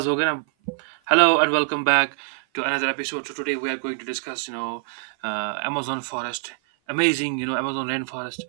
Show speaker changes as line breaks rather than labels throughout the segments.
Zogan. Hello and welcome back to another episode. So today we are going to discuss, Amazon forest, amazing, Amazon rainforest,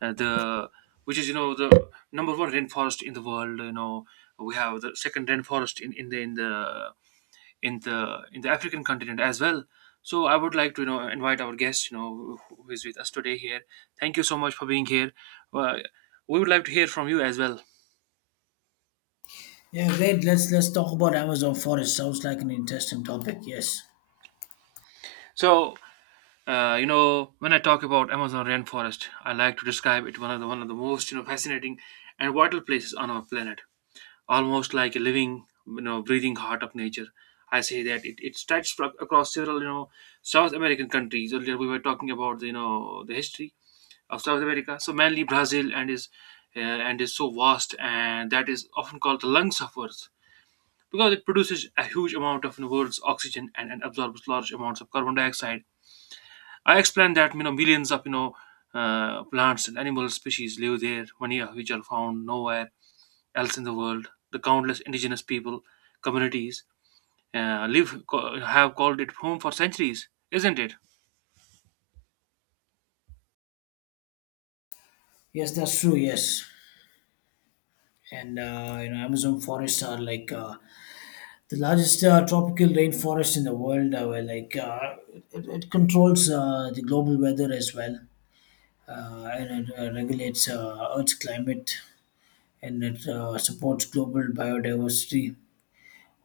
the which is you know the number one rainforest in the world. You know, we have the second rainforest in the in the in the in the African continent as well. So I would like to invite our guest, who is with us today here. Thank you so much for being here. Uh, we would like to hear from you as well.
Yeah, great. Let's talk about Amazon forest. Sounds like an interesting topic. Yes,
So you know, when I talk about Amazon rainforest, I like to describe it one of the most fascinating and vital places on our planet, almost like a living breathing heart of nature. I say that it stretches across several South American countries. Earlier we were talking about the, the history of South America, so mainly Brazil and is so vast and that is often called the lungs of Earth because it produces a huge amount of the world's oxygen and absorbs large amounts of carbon dioxide. I explained that millions of plants and animal species live there, many of which are found nowhere else in the world. The countless indigenous people communities have called it home for centuries, isn't it?
yes, that's true. Yes, and Amazon forests are like the largest tropical rainforest in the world. Where it controls the global weather as well, and it regulates Earth's climate, and it supports global biodiversity.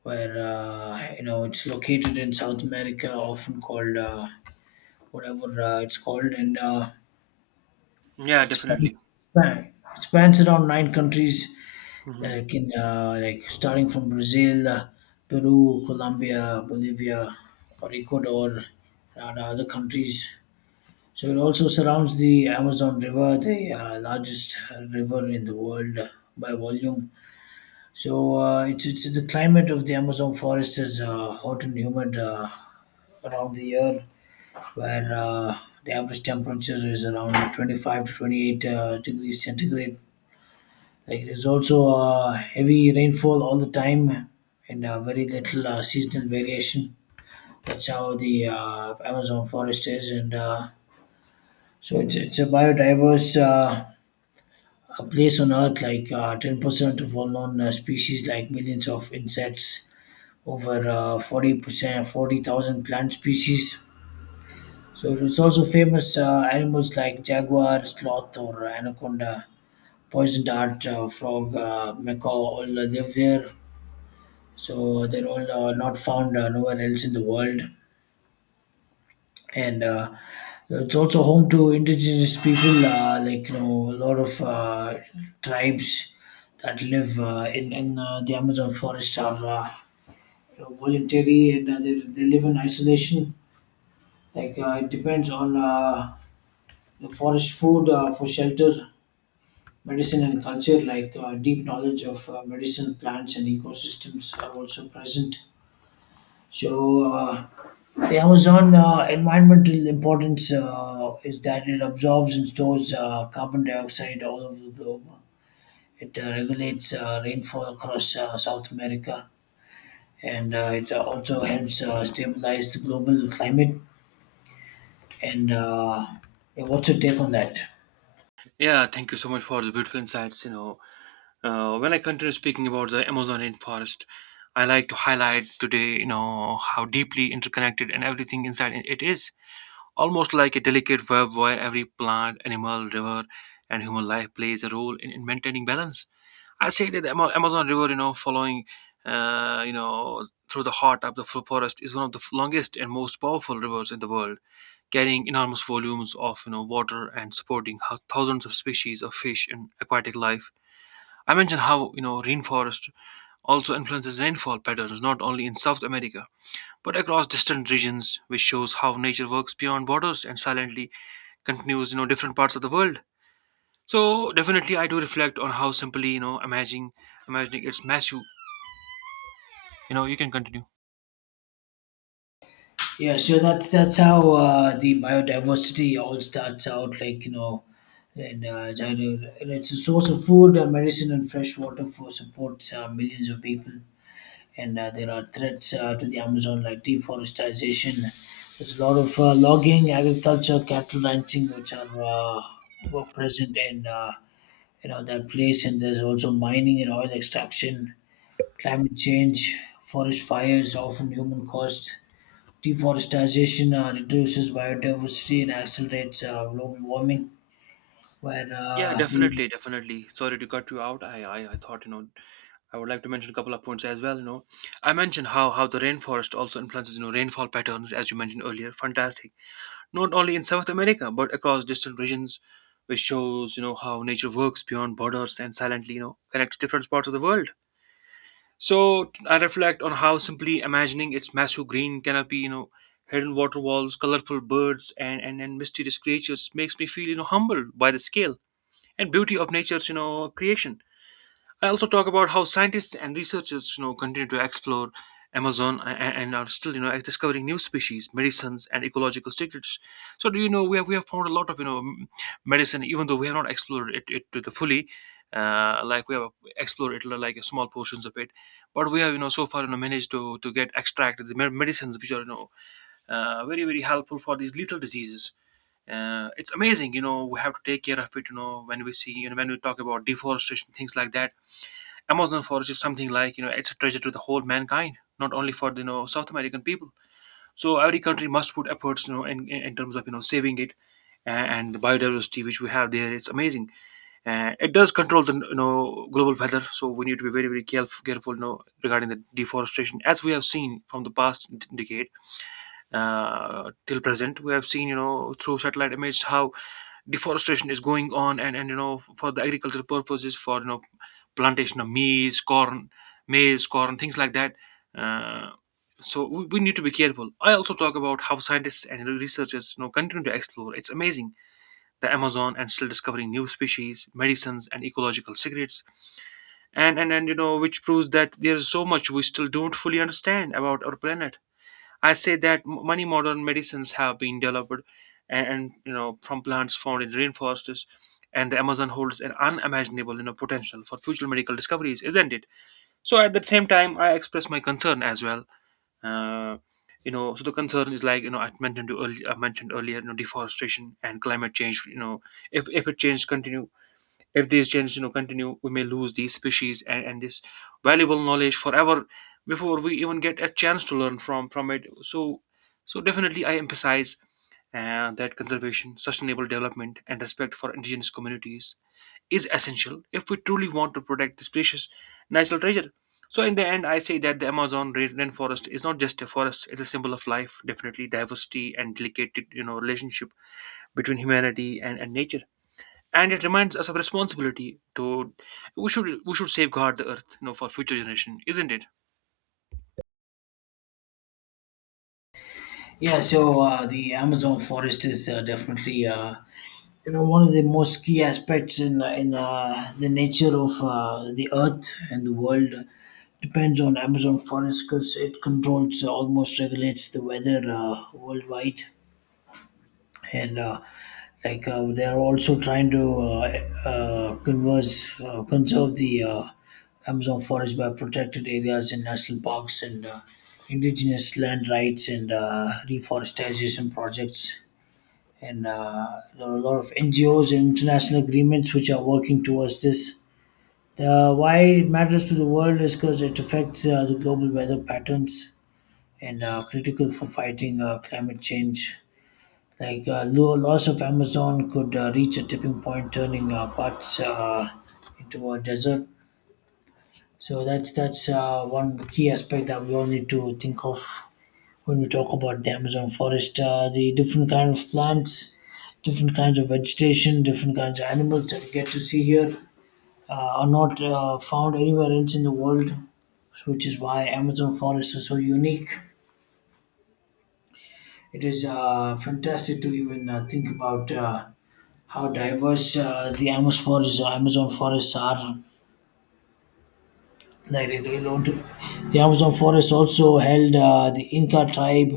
Where it's located in South America, often called whatever it's called, and uh,
Yeah,
It spans,
definitely.
span- spans around nine countries,
Hmm.
like starting from Brazil, Peru, Colombia, Bolivia, or Ecuador, and other countries. So it also surrounds the Amazon River, the largest river in the world by volume. So it's the climate of the Amazon forest is hot and humid around the year, where the average temperature is around 25 to 28 degrees centigrade. Like there's also heavy rainfall all the time and very little seasonal variation. That's how the Amazon forest is, and so it's a biodiverse a place on Earth. Like 10% of all known species, like millions of insects, over 40%, 40,000 plant species. So it's also famous animals like jaguar, sloth, or anaconda, poison dart, frog, macaw all live there, so they're all not found nowhere else in the world, and it's also home to indigenous people, like a lot of tribes that live in the Amazon forest are you know, voluntary, and they live in isolation, like it depends on the forest food for shelter, medicine, and culture. Like deep knowledge of medicine plants and ecosystems are also present. So the Amazon environmental importance is that it absorbs and stores carbon dioxide all over the globe. It regulates rainfall across South America, and it also helps stabilize the global climate. And yeah, what's your take on that?
Yeah, thank you so much for the beautiful insights. You know, when I continue speaking about the Amazon rainforest, I like to highlight today, you know, how deeply interconnected and everything inside it is, almost like a delicate web where every plant, animal, river, and human life plays a role in maintaining balance. I say that the Amazon River, you know, following, through the heart of the forest is one of the longest and most powerful rivers in the world, carrying enormous volumes of, you know, water and supporting thousands of species of fish and aquatic life. I mentioned how, you know, rainforest also influences rainfall patterns not only in South America, but across distant regions, which shows how nature works beyond borders and silently continues, you know, different parts of the world. So definitely I do reflect on how simply, you know, imagining it's match you, you know, you can continue.
Yeah, so that's how the biodiversity all starts out. Like and and it's a source of food, medicine, and fresh water for supports millions of people. And there are threats to the Amazon, like deforestation. There's a lot of logging, agriculture, cattle ranching, which are were present in that place, and there's also mining and oil extraction, climate change, forest fires, often human caused. Deforestation reduces biodiversity and accelerates global warming. Where
Yeah,
the
definitely, sorry to cut you out. I thought, you know, I would like to mention a couple of points as well. You know, I mentioned how the rainforest also influences, you know, rainfall patterns as you mentioned earlier. Fantastic. Not only in South America but across distant regions, which shows, you know, how nature works beyond borders and silently, you know, connects different parts of the world. So I reflect on how simply imagining its massive green canopy, you know, hidden water walls, colorful birds, and mysterious creatures makes me feel, you know, humbled by the scale and beauty of nature's, you know, creation. I also talk about how scientists and researchers, you know, continue to explore Amazon and are still, you know, discovering new species, medicines, and ecological secrets. So, do you know, we have found a lot of, you know, medicine, even though we have not explored it to the fully. Like we have explored it like small portions of it, but we have, you know, so far, you know, managed to get extract the medicines which are, you know, very helpful for these lethal diseases. It's amazing, you know, we have to take care of it, you know, when we see, you know, when we talk about deforestation, things like that. Amazon forest is something like, you know, it's a treasure to the whole mankind, not only for the, you know, South American people. So every country must put efforts, you know, in terms of, you know, saving it, uh, and the biodiversity which we have there. It's amazing. It does control the, you know, global weather, so we need to be very careful, you know, regarding the deforestation, as we have seen from the past decade till present. We have seen, you know, through satellite images how deforestation is going on, and you know, for the agricultural purposes, for, you know, plantation of maize corn, things like that. uh, so we need to be careful. I also talk about how scientists and researchers, you know, continue to explore. It's amazing, the Amazon, and still discovering new species, medicines, and ecological secrets, and you know, which proves that there's so much we still don't fully understand about our planet. I say that many modern medicines have been developed, and you know, from plants found in rainforests, and the Amazon holds an unimaginable, you know, potential for future medical discoveries, isn't it? So at the same time, I express my concern as well. Uh, you know, so the concern is like, you know, I mentioned earlier, you know, deforestation and climate change. You know, if if it change continue, if these changes, you know, continue, we may lose these species, and this valuable knowledge forever before we even get a chance to learn from it. So so definitely I emphasize that conservation, sustainable development, and respect for indigenous communities is essential if we truly want to protect this precious natural treasure. So, in the end, I say that the rainforest is not just a forest; it's a symbol of life, definitely diversity and delicate, you know, relationship between humanity and nature, and it reminds us of responsibility to, we should safeguard the earth, you know, for future generation, isn't it?
Yeah, so the Amazon forest is definitely one of the most key aspects in the nature of the earth, and the world depends on Amazon forest because it controls almost regulates the weather worldwide. And they are also trying to conserve the Amazon forest by protected areas and national parks, and indigenous land rights, and reforestation projects. And there are a lot of NGOs and international agreements which are working towards this. Why it matters to the world is because it affects the global weather patterns and critical for fighting climate change. Like loss of Amazon could reach a tipping point, turning parts into a desert. So that's one key aspect that we all need to think of when we talk about the Amazon forest. The different kind of plants, different kinds of vegetation, different kinds of animals that you get to see here are not found anywhere else in the world, which is why Amazon forests are so unique. It is fantastic to even think about how diverse the Amazon forests are. Nigerian Railroad. The Amazon forest also held the Inca tribe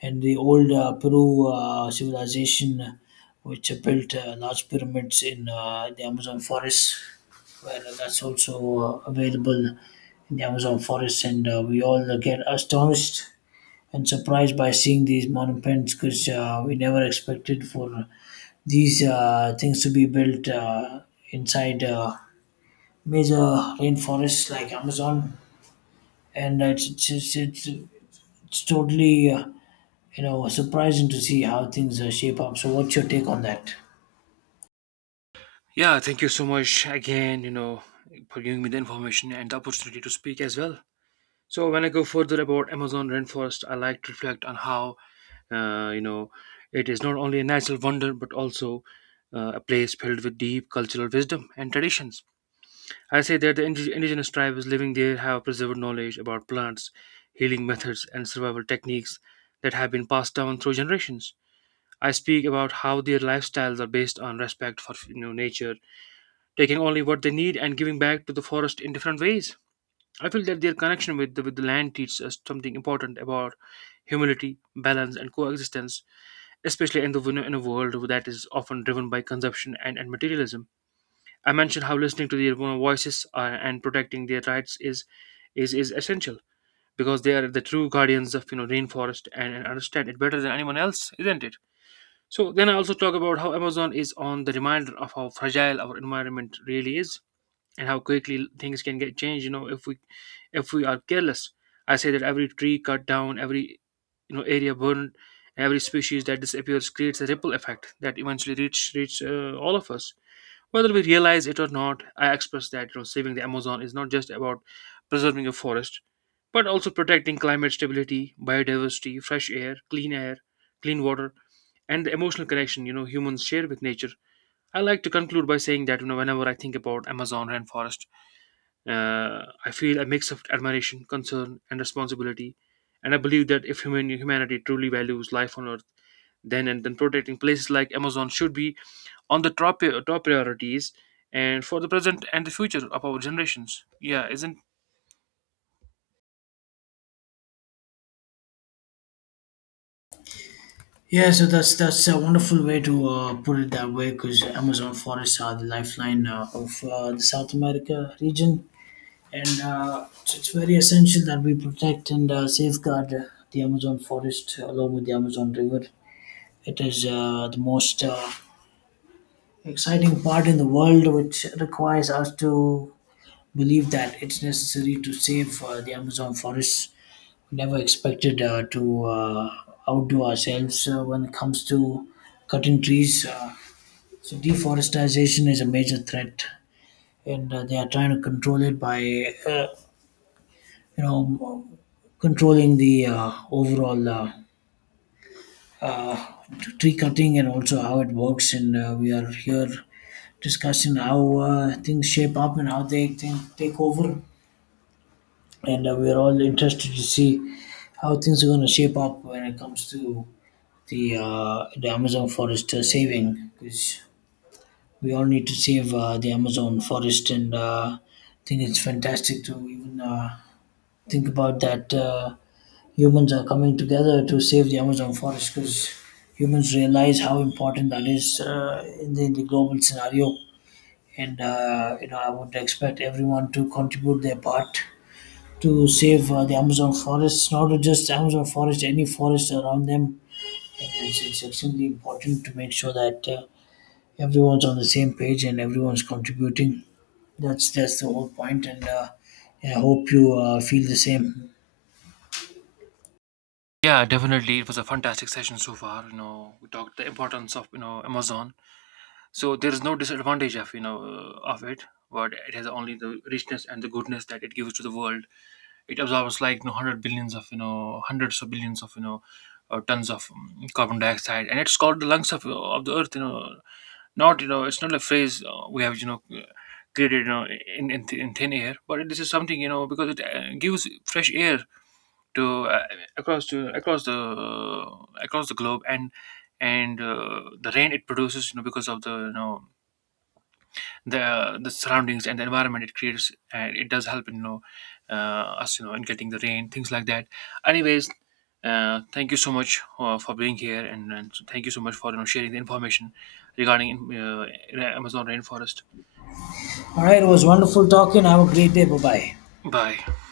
and the old Peru civilization, which built large pyramids in the Amazon forest. Well, that's also available in the Amazon forest, and we all get astonished and surprised by seeing these monuments because we never expected for these things to be built inside major rainforests like Amazon. And it's totally surprising to see how things shape up. So, what's your take on that?
Yeah, thank you so much again, you know, for giving me the information and the opportunity to speak as well. So when I go further about Amazon rainforest, I like to reflect on how you know, it is not only a natural wonder but also a place filled with deep cultural wisdom and traditions. I say that the indigenous tribes living there have preserved knowledge about plants, healing methods, and survival techniques that have been passed down through generations. I speak about how their lifestyles are based on respect for, you know, nature, taking only what they need and giving back to the forest in different ways. I feel that their connection with the land teaches us something important about humility, balance, and coexistence, especially in the in a world that is often driven by consumption and materialism. I mentioned how listening to their own voices and protecting their rights is essential because they are the true guardians of, you know, rainforest, and understand it better than anyone else, isn't it? So then I also talk about how Amazon is on the reminder of how fragile our environment really is and how quickly things can get changed. You know, if we are careless, I say that every tree cut down, every, you know, area burned, every species that disappears creates a ripple effect that eventually reach reach all of us, whether we realize it or not. I express that, you know, saving the Amazon is not just about preserving a forest, but also protecting climate stability, biodiversity, fresh air, clean water, and the emotional connection, you know, humans share with nature. I like to conclude by saying that, you know, whenever I think about Amazon rainforest, I feel a mix of admiration, concern, and responsibility, and I believe that if humanity truly values life on Earth, then protecting places like Amazon should be on the top priorities and for the present and the future of our generations. Yeah, isn't.
Yeah, so that's a wonderful way to put it that way, because Amazon forests are the lifeline of the South America region, and it's very essential that we protect and safeguard the Amazon forest along with the Amazon River. It is the most exciting part in the world, which requires us to believe that it's necessary to save the Amazon forests. We never expected to outdo ourselves when it comes to cutting trees. So deforestation is a major threat, and they are trying to control it by, uh, you know, controlling the overall uh, tree cutting, and also how it works. And we are here discussing how things shape up and how they think, take over. And we're all interested to see how things are going to shape up when it comes to the Amazon forest saving, because we all need to save the Amazon forest. And I think it's fantastic to even think about that humans are coming together to save the Amazon forest, because humans realize how important that is in the global scenario. And I would expect everyone to contribute their part to save the Amazon forests, not just Amazon forest, any forest around them. And it's extremely important to make sure that everyone's on the same page and everyone's contributing. That's the whole point, and I hope you feel the same.
Yeah, definitely. It was a fantastic session so far. You know, we talked the importance of, you know, Amazon. So there is no disadvantage of, you know, of it, but it has only the richness and the goodness that it gives to the world. It absorbs like, you know, hundreds of billions of, you know, tons of carbon dioxide, and it's called the lungs of the earth. You know, it's not a phrase we have, you know, created, you know, in in thin air, but this is something, you know, because it gives fresh air to across the globe and the rain it produces, you know, because of the, you know, the surroundings and the environment it creates, and it does help in, you know, uh, us, you know, in getting the rain, things like that. Anyways, thank you so much for being here, and thank you so much for, you know, sharing the information regarding Amazon rainforest.
All right, it was wonderful talking. Have a great day. Bye bye.
Bye.